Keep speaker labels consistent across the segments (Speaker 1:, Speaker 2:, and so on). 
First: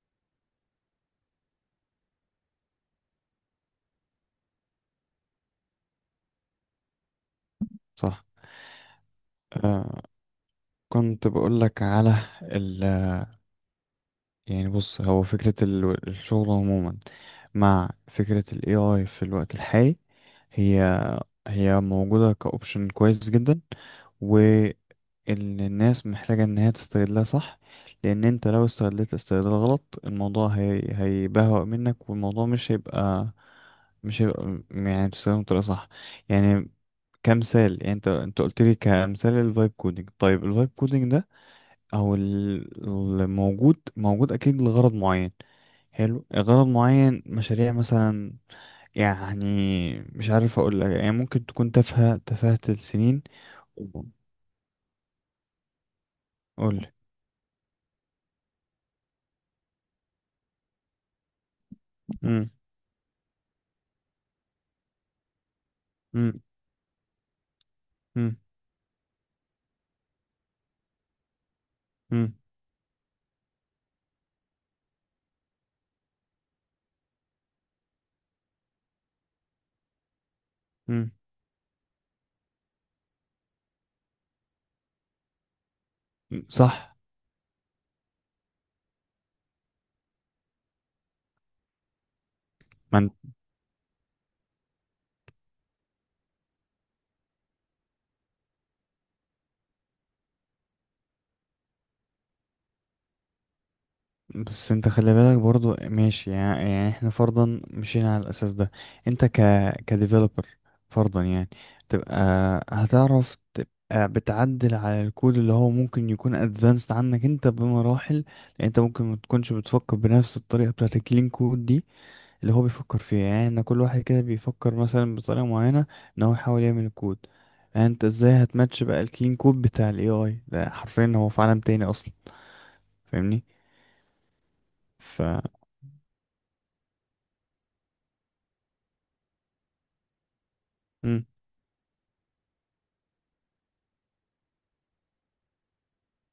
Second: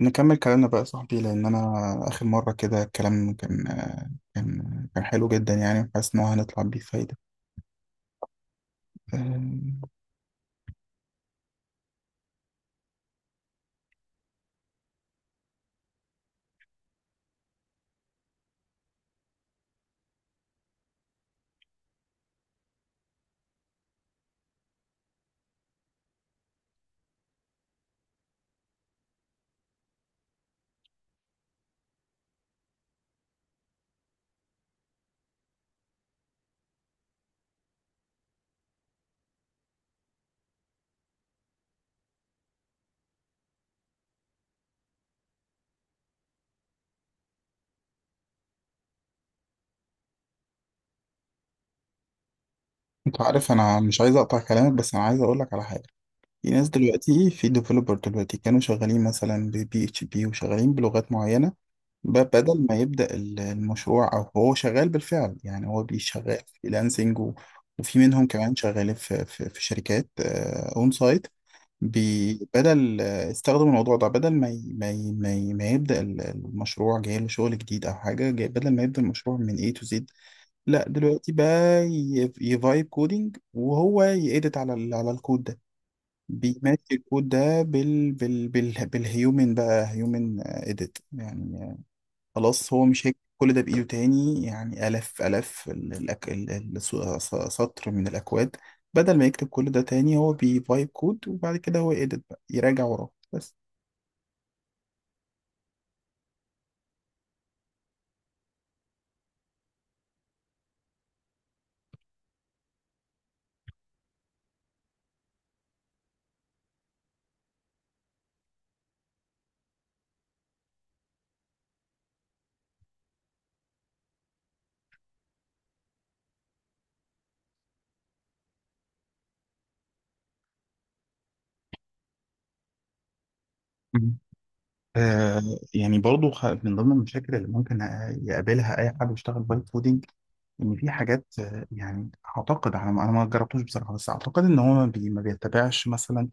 Speaker 1: نكمل كلامنا بقى يا صاحبي لأن أنا آخر مرة كده الكلام كان حلو جدا يعني وحاسس إن هو هنطلع بيه فايدة.
Speaker 2: صح.
Speaker 1: أم،
Speaker 2: كنت بقول لك على يعني، بص، هو فكرة الشغل عموما مع فكرة ال AI في الوقت الحالي. هي هي موجودة كأوبشن كويس جدا، والناس محتاجة ان هي تستغلها. صح. لان انت لو استغلت استغلال غلط، الموضوع هي هيبهوأ منك، والموضوع مش هيبقى يعني تستخدمه بطريقة صح. يعني كمثال، يعني انت قلت لي كمثال الفايب كودنج. طيب الفايب كودنج ده، او الموجود، موجود اكيد لغرض معين. حلو، غرض معين، مشاريع مثلا. يعني مش عارف اقول لك، يعني ممكن تكون تافهة تفاهة
Speaker 1: أنت
Speaker 2: السنين.
Speaker 1: عارف أنا مش عايز أقطع كلامك، بس أنا عايز أقولك على حاجة. في ناس
Speaker 2: قول.
Speaker 1: دلوقتي، في ديفلوبر دلوقتي كانوا شغالين مثلا ببي اتش بي وشغالين بلغات معينة.
Speaker 2: امم.
Speaker 1: بدل ما يبدأ المشروع، أو هو شغال بالفعل يعني هو بيشغال
Speaker 2: امم.
Speaker 1: فريلانسنج وفي منهم كمان شغالين في شركات أون سايت.
Speaker 2: امم.
Speaker 1: بدل استخدم الموضوع ده، بدل ما يبدأ المشروع، جاي له شغل جديد او حاجه، جاي بدل ما يبدأ المشروع من A to Z. لا
Speaker 2: امم.
Speaker 1: دلوقتي بقى يفايب كودينج وهو يأدت على ال على الكود ده، بيماتش
Speaker 2: صح.
Speaker 1: الكود ده بالهيومن، بقى هيومن اديت يعني. خلاص هو مش
Speaker 2: ما
Speaker 1: هيكتب كل ده بإيده تاني، يعني آلاف ال- الأك... ال- ال- س- س- سطر من الأكواد. بدل ما يكتب كل ده تاني هو بيفايب كود، وبعد كده هو يedit بقى، يراجع وراه بس.
Speaker 2: بس انت خلي بالك برضو ماشي يعني، يعني احنا فرضا مشينا على الاساس ده. انت كديفلوبر فرضا، يعني تبقى هتعرف تبقى بتعدل على الكود اللي هو ممكن يكون ادفانسد عنك انت بمراحل. لان انت ممكن ما تكونش بتفكر بنفس الطريقه بتاعت الكلين كود دي اللي هو بيفكر فيها. يعني احنا كل واحد كده بيفكر مثلا بطريقه معينه ان هو يحاول يعمل الكود. يعني انت ازاي هتماتش بقى الكلين كود بتاع الاي اي ده؟ حرفيا هو في عالم تاني اصلا. فاهمني؟
Speaker 1: مم.
Speaker 2: ف
Speaker 1: آه، يعني برضو من ضمن المشاكل اللي ممكن يقابلها اي حد بيشتغل بايب كودينج، ان في
Speaker 2: مم.
Speaker 1: حاجات يعني، اعتقد انا ما جربتوش بصراحه، بس اعتقد ان هو ما بيتبعش مثلا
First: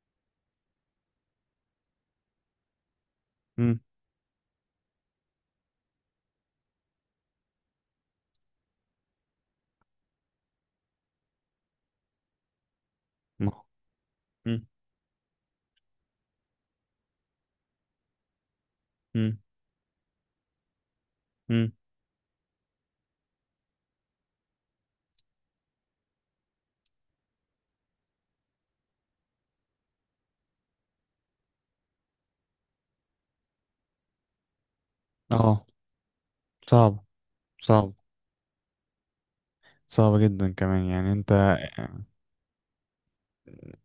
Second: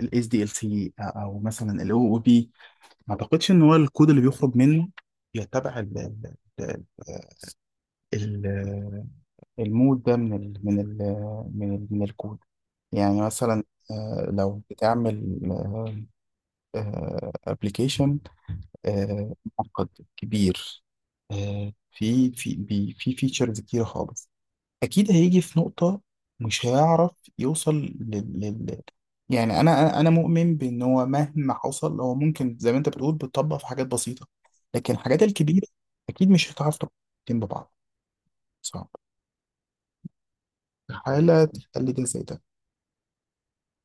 Speaker 1: الاس دي ال سي او، مثلا الاو او بي. ما اعتقدش ان هو
Speaker 2: مم.
Speaker 1: الكود اللي بيخرج منه يتبع ال ال- المود ده من الكود. يعني
Speaker 2: ما هو-
Speaker 1: مثلا، لو
Speaker 2: مم.
Speaker 1: بتعمل ابلكيشن
Speaker 2: مم.
Speaker 1: معقد كبير،
Speaker 2: مم.
Speaker 1: في في فيتشرز كتير خالص، اكيد هيجي في نقطة مش هيعرف يوصل لل... لل... يعني انا انا أنا مؤمن بان هو مهما حصل هو ممكن زي ما انت بتقول بتطبق في حاجات بسيطة، لكن الحاجات
Speaker 2: اه،
Speaker 1: الكبيرة اكيد مش هتعرف
Speaker 2: صعب،
Speaker 1: تطبقهم ببعض.
Speaker 2: صعب،
Speaker 1: صعب،
Speaker 2: صعب جدا كمان. يعني
Speaker 1: استحالة
Speaker 2: انت،
Speaker 1: تخلي ده زي ده.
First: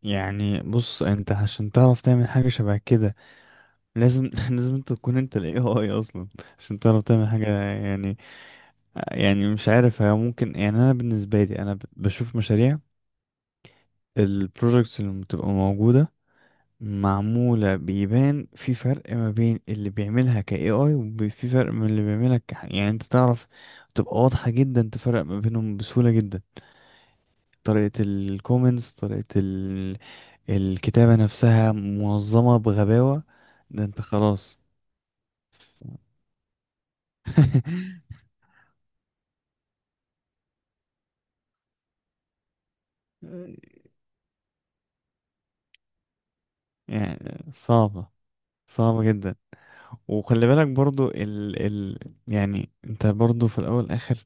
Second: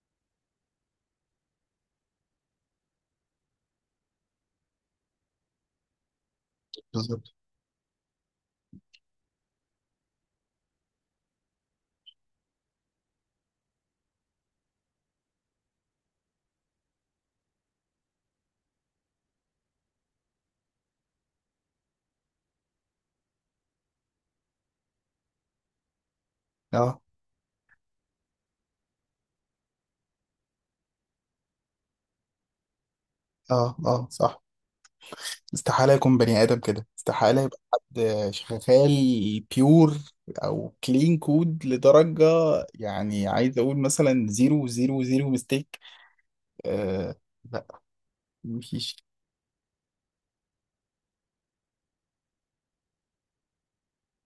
Speaker 2: يعني بص، انت عشان تعرف تعمل حاجة شبه كده لازم لازم انت تكون انت ال AI اصلا عشان تعرف
Speaker 1: بالظبط.
Speaker 2: تعمل حاجة. يعني، يعني مش عارف، هي ممكن، يعني انا بالنسبة لي، انا بشوف مشاريع. البروجكتس اللي بتبقى موجودة معمولة بيبان في فرق ما بين اللي بيعملها ك AI، وفي فرق من اللي بيعملها ك، يعني انت تعرف، تبقى واضحة جدا، تفرق ما بينهم بسهولة جدا.
Speaker 1: اه
Speaker 2: طريقة الكومنتس، طريقة الكتابة نفسها منظمة بغباوة. ده
Speaker 1: اه
Speaker 2: انت
Speaker 1: صح.
Speaker 2: خلاص.
Speaker 1: استحالة يكون بني آدم كده، استحالة يبقى حد شغال بيور او كلين كود لدرجة، يعني عايز اقول مثلا زيرو زيرو زيرو ميستيك. آه،
Speaker 2: يعني صعبة،
Speaker 1: مفيش.
Speaker 2: صعبة جدا. وخلي بالك برضو ال ال يعني انت برضو في الاول والاخر،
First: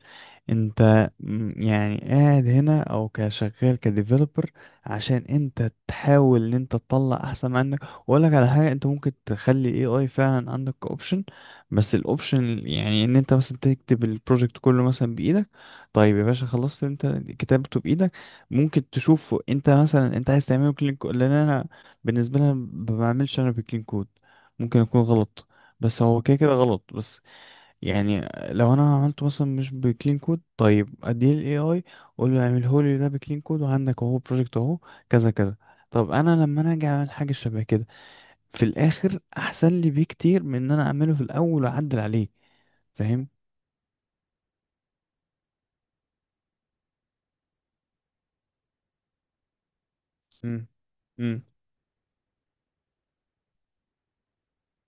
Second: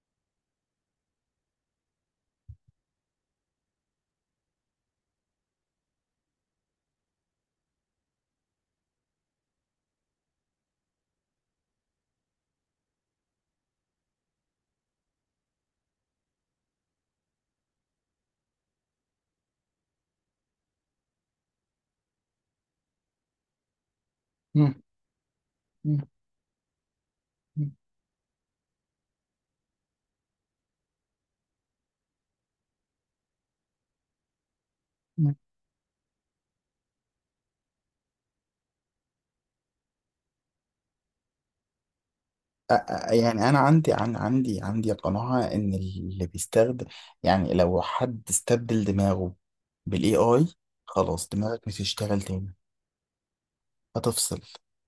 Speaker 2: انت يعني قاعد هنا او كشغال كديفلوبر عشان انت تحاول ان انت تطلع احسن ما عندك. واقول لك على حاجه، انت ممكن تخلي اي اي فعلا عندك اوبشن، بس الاوبشن يعني ان انت مثلا تكتب البروجكت كله مثلا بايدك. طيب يا باشا، خلصت انت كتابته بايدك. ممكن تشوفه انت مثلا، انت عايز تعمله كلين كود. لان انا بالنسبه لي، أنا ما بعملش انا بالكلين كود.
Speaker 1: مم.
Speaker 2: ممكن اكون غلط،
Speaker 1: مم.
Speaker 2: بس هو كده كده غلط بس.
Speaker 1: مم.
Speaker 2: يعني لو انا عملته مثلا مش بكلين كود، طيب اديه للاي اي، اقول له اعمله لي ده بكلين كود، وعندك اهو بروجكت اهو، كذا
Speaker 1: مم.
Speaker 2: كذا. طب انا لما انا اجي اعمل حاجه شبه كده، في الاخر احسن لي بكتير من ان انا اعمله في الاول واعدل عليه. فاهم.
Speaker 1: يعني انا عندي عن عندي عندي قناعة ان اللي بيستخدم، يعني لو حد استبدل دماغه بالاي اي،
Speaker 2: امم.
Speaker 1: خلاص
Speaker 2: امم.
Speaker 1: دماغك مش هتشتغل تاني، هتفصل.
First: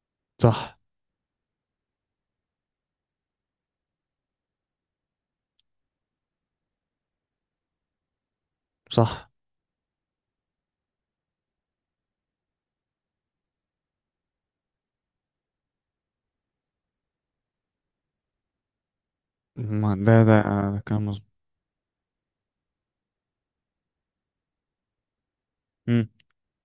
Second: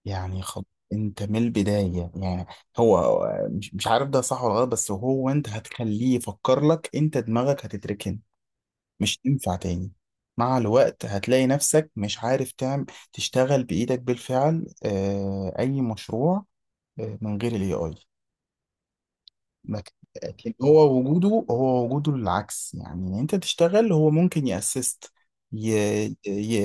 Speaker 1: يعني خلاص،
Speaker 2: صح.
Speaker 1: انت من البداية يعني. هو مش عارف ده صح ولا غلط، بس هو انت هتخليه يفكر لك، انت دماغك هتتركن، مش
Speaker 2: صح.
Speaker 1: تنفع تاني. مع الوقت هتلاقي نفسك مش عارف تعمل، تشتغل بإيدك بالفعل أي مشروع من غير الاي اي.
Speaker 2: ما
Speaker 1: لكن
Speaker 2: ده
Speaker 1: لكن هو
Speaker 2: كان مظبوط.
Speaker 1: وجوده، هو وجوده العكس يعني، إن انت تشتغل هو ممكن يأسست ي...
Speaker 2: امم.
Speaker 1: ي...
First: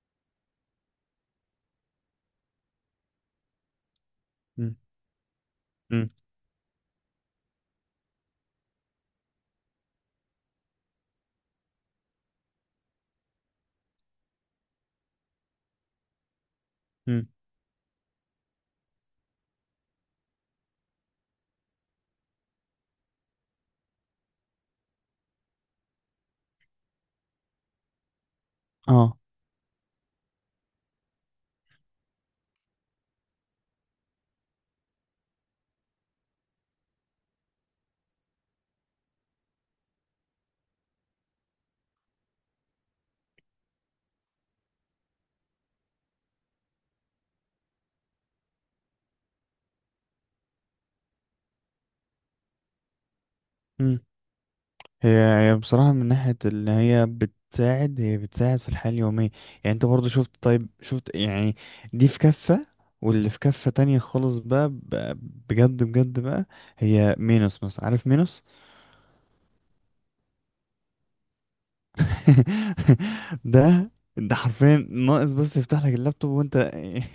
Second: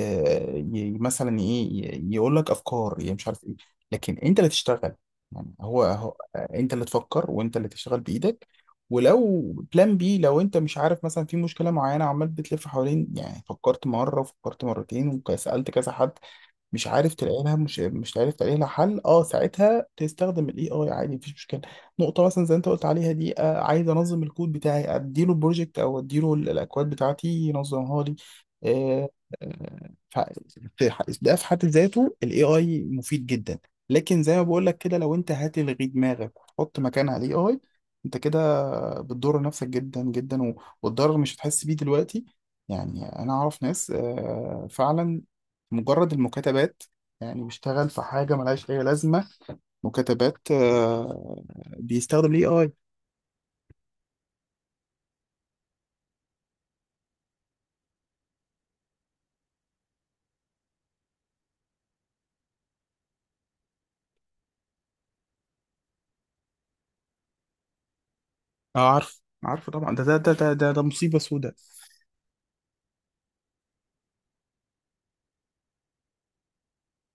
Speaker 1: مثلا ايه، يقول لك افكار يعني، مش عارف ايه. لكن انت اللي تشتغل، يعني
Speaker 2: امم.
Speaker 1: هو انت اللي تفكر وانت اللي تشتغل بايدك. ولو بلان بي، لو انت مش عارف مثلا في مشكله معينه، عمال بتلف حوالين يعني، فكرت مره وفكرت مرتين وسالت كذا حد، مش عارف
Speaker 2: امم.
Speaker 1: تلاقي لها، مش عارف تلاقي لها حل، اه ساعتها تستخدم الاي اي عادي، مفيش مشكله. نقطه مثلا زي انت قلت عليها دي، آه، عايز انظم الكود بتاعي، اديله بروجكت او اديله الاكواد بتاعتي ينظمها لي. آه.
Speaker 2: اه.
Speaker 1: آه ف- في ده في حد ذاته الاي اي مفيد جدا. لكن زي ما بقول لك كده، لو انت هتلغي دماغك وتحط مكانها الاي اي، انت كده بتضر نفسك جدا والضرر مش هتحس بيه دلوقتي. يعني انا اعرف ناس فعلا مجرد المكاتبات، يعني بيشتغل في حاجة ملهاش أي لازمة، مكاتبات، بيستخدم الاي اي.
Speaker 2: هي بصراحة، من ناحية اللي هي بتساعد، هي بتساعد في الحياة اليومية. يعني انت برضو شفت، طيب شفت، يعني دي في كفة، واللي في كفة تانية خالص بقى، بجد بجد بقى، هي مينوس مثلا. عارف مينوس؟
Speaker 1: اه، عارف، عارفه طبعا. ده ده مصيبة سودة.
Speaker 2: ده ده حرفيا ناقص، بس يفتح لك اللابتوب وانت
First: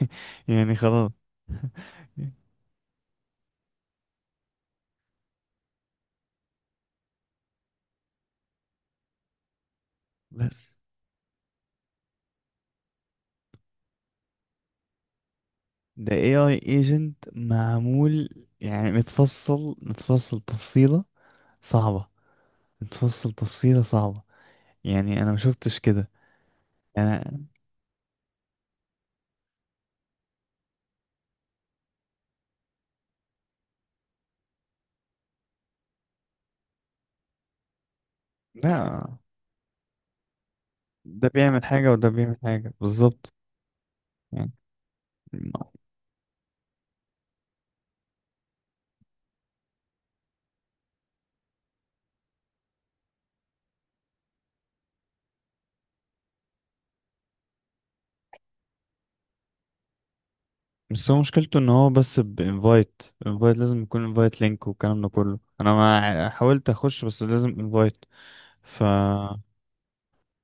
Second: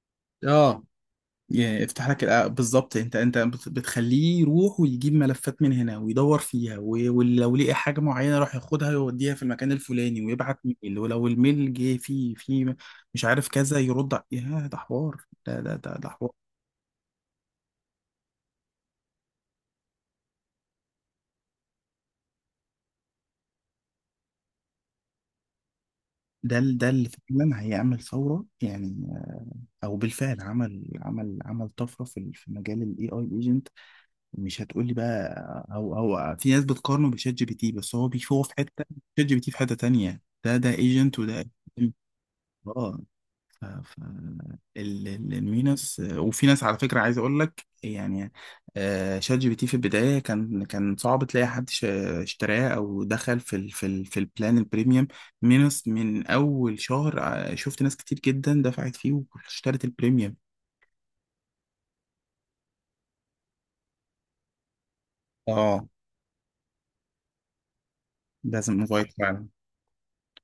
Speaker 2: يعني
Speaker 1: اه،
Speaker 2: خلاص.
Speaker 1: يعني افتح لك بالظبط. انت بتخليه يروح ويجيب ملفات من هنا ويدور فيها، ولو لقى حاجه معينه يروح ياخدها ويوديها في المكان الفلاني، ويبعت
Speaker 2: بس
Speaker 1: ميل، ولو الميل جه فيه مش عارف كذا، يرد يا ده حوار. ده
Speaker 2: ده
Speaker 1: حوار.
Speaker 2: AI agent معمول، يعني متفصل، متفصل تفصيلة صعبة، متفصل تفصيلة صعبة. يعني انا ما شفتش كده،
Speaker 1: ده اللي
Speaker 2: يعني
Speaker 1: فعلا هيعمل ثوره يعني، او بالفعل عمل طفره في في مجال الاي اي ايجنت. مش هتقول لي بقى، او في ناس بتقارنه بشات جي بي تي، بس هو في حته،
Speaker 2: لا.
Speaker 1: شات جي بي تي في حته تانية. ده ده ايجنت،
Speaker 2: ده
Speaker 1: وده
Speaker 2: بيعمل
Speaker 1: agent.
Speaker 2: حاجة وده بيعمل حاجة
Speaker 1: اه.
Speaker 2: بالظبط.
Speaker 1: ف ف
Speaker 2: يعني
Speaker 1: المينس. وفي ناس على فكره عايز اقول لك يعني، شات جي بي تي في البدايه كان صعب تلاقي حد اشتراه او دخل في البلان البريميوم مينس. من اول شهر شفت ناس كتير جدا دفعت فيه واشترت البريميوم.
Speaker 2: بس هو مشكلته ان هو بس بانفايت، انفايت لازم يكون انفايت لينك والكلام ده كله. انا
Speaker 1: اه،
Speaker 2: ما حاولت اخش، بس لازم انفايت.
Speaker 1: لازم
Speaker 2: ف
Speaker 1: انفايت فعلا.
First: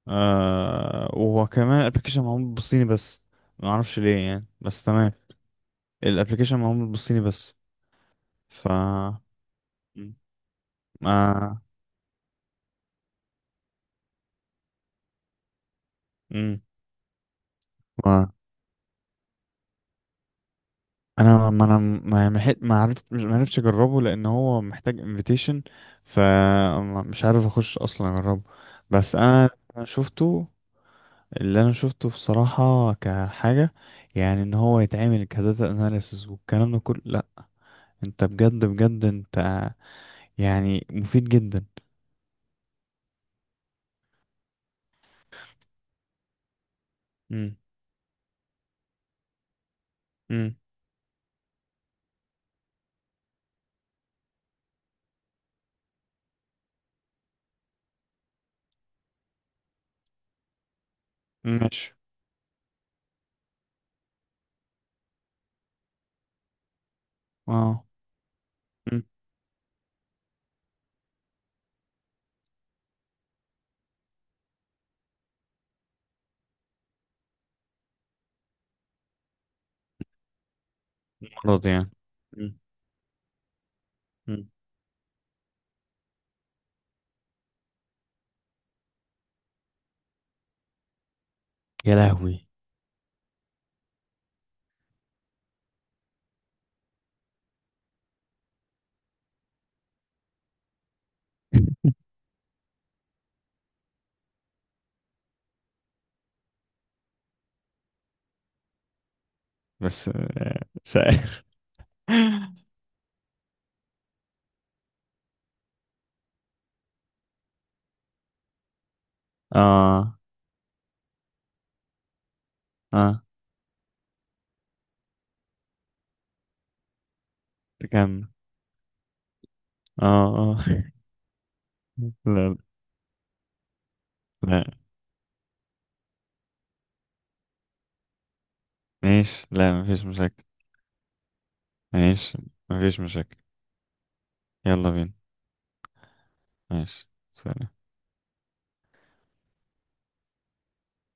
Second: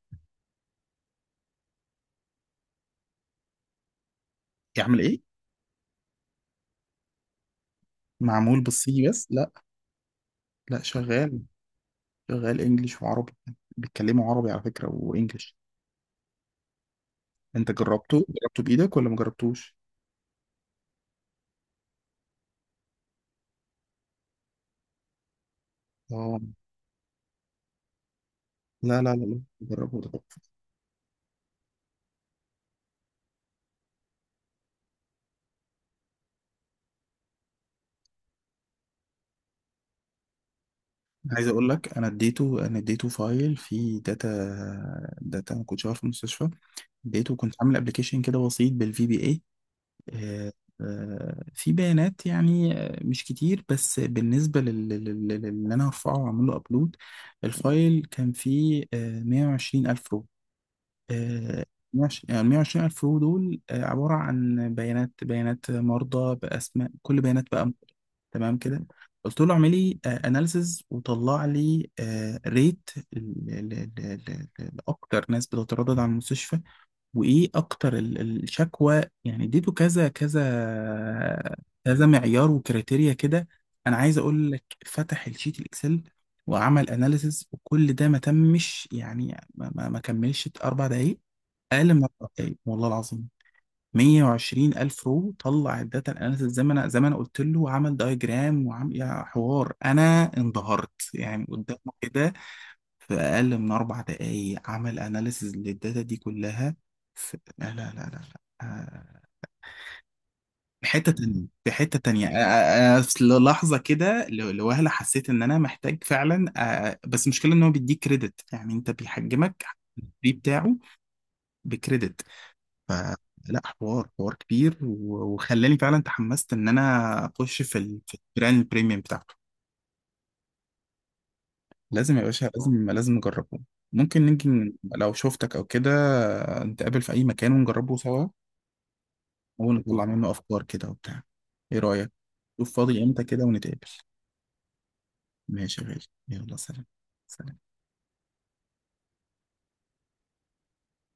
Speaker 2: وكمان الابلكيشن معمول بالصيني بس. ما اعرفش ليه، يعني، بس
Speaker 1: يعمل
Speaker 2: تمام.
Speaker 1: ايه؟
Speaker 2: الابلكيشن معمول بالصيني بس.
Speaker 1: معمول
Speaker 2: ف
Speaker 1: بالصيني بس؟ لا، لا، شغال
Speaker 2: ما
Speaker 1: شغال انجليش وعربي. بيتكلموا عربي على فكرة وانجليش.
Speaker 2: مم.
Speaker 1: انت جربته، جربته بايدك ولا ما جربتوش؟
Speaker 2: انا ما انا ما ما حت- ما عرفت ما عرفتش اجربه لان هو محتاج انفيتيشن.
Speaker 1: اه.
Speaker 2: فمش عارف اخش اصلا اجربه.
Speaker 1: لا لا
Speaker 2: بس
Speaker 1: لا لا،
Speaker 2: أنا
Speaker 1: جربه، ده
Speaker 2: شفته،
Speaker 1: تحفة.
Speaker 2: اللي انا شفته بصراحة كحاجة، يعني ان هو يتعمل كداتا اناليسز والكلام ده كله، لا. انت بجد، بجد، انت يعني مفيد
Speaker 1: عايز
Speaker 2: جدا.
Speaker 1: اقول لك، انا اديته، انا اديته فايل فيه داتا، داتا ما كنتش عارف في المستشفى. اديته، كنت
Speaker 2: امم.
Speaker 1: عامل ابلكيشن كده بسيط بالفي بي اي، آه،
Speaker 2: امم.
Speaker 1: في بيانات يعني، مش كتير، بس بالنسبة للي أنا هرفعه وأعمله أبلود، الفايل كان فيه مية وعشرين ألف رو. آه،
Speaker 2: ماشي.
Speaker 1: مية وعشرين يعني، مية وعشرين ألف رو دول عبارة عن بيانات، بيانات مرضى بأسماء، كل بيانات بقى.
Speaker 2: اه.
Speaker 1: تمام كده.
Speaker 2: مم.
Speaker 1: قلت له اعمل لي اناليسز، وطلع لي ريت لاكتر ناس بتتردد على المستشفى، وايه اكتر الشكوى يعني. اديته كذا كذا
Speaker 2: مرض يعني.
Speaker 1: كذا معيار
Speaker 2: مم.
Speaker 1: وكريتيريا كده. انا عايز
Speaker 2: مم.
Speaker 1: اقول لك، فتح الشيت الاكسل وعمل اناليسز وكل ده، ما تمش يعني، ما كملش اربع دقايق. اقل
Speaker 2: يا
Speaker 1: من اربع
Speaker 2: لهوي.
Speaker 1: دقايق والله العظيم. 120 الف رو طلع الداتا اناليسز زي ما انا، زي ما انا قلت له، وعمل دايجرام، وعمل يا حوار، انا انبهرت يعني قدامه كده. في أقل من أربع دقايق عمل أناليسز للداتا دي كلها. في... لا لا لا لا لا.
Speaker 2: بس
Speaker 1: في
Speaker 2: مش
Speaker 1: حتة
Speaker 2: عارف.
Speaker 1: تانية، أنا في لحظة كده لوهلة حسيت إن أنا محتاج فعلا. آه، بس المشكلة إن هو بيديك كريدت، يعني أنت بيحجمك.
Speaker 2: اه.
Speaker 1: الفري بتاعه بكريدت. ف
Speaker 2: اه.
Speaker 1: لا، حوار كبير، وخلاني فعلا تحمست إن أنا أخش في في
Speaker 2: تكمل.
Speaker 1: البراند البريميوم بتاعته.
Speaker 2: اه، اه.
Speaker 1: لازم يا باشا،
Speaker 2: لا،
Speaker 1: لازم لازم نجربه.
Speaker 2: لا،
Speaker 1: يمكن لو شفتك او كده، نتقابل في اي مكان ونجربه سوا،
Speaker 2: ماشي. لا،
Speaker 1: ونطلع
Speaker 2: مفيش
Speaker 1: منه
Speaker 2: مشاكل.
Speaker 1: افكار كده وبتاع. ايه رأيك؟
Speaker 2: ماشي،
Speaker 1: شوف
Speaker 2: مفيش
Speaker 1: فاضي امتى
Speaker 2: مشاكل.
Speaker 1: كده ونتقابل.
Speaker 2: يلا بينا.
Speaker 1: ماشي يا غالي، يلا سلام.
Speaker 2: ماشي.
Speaker 1: سلام.
Speaker 2: سلام.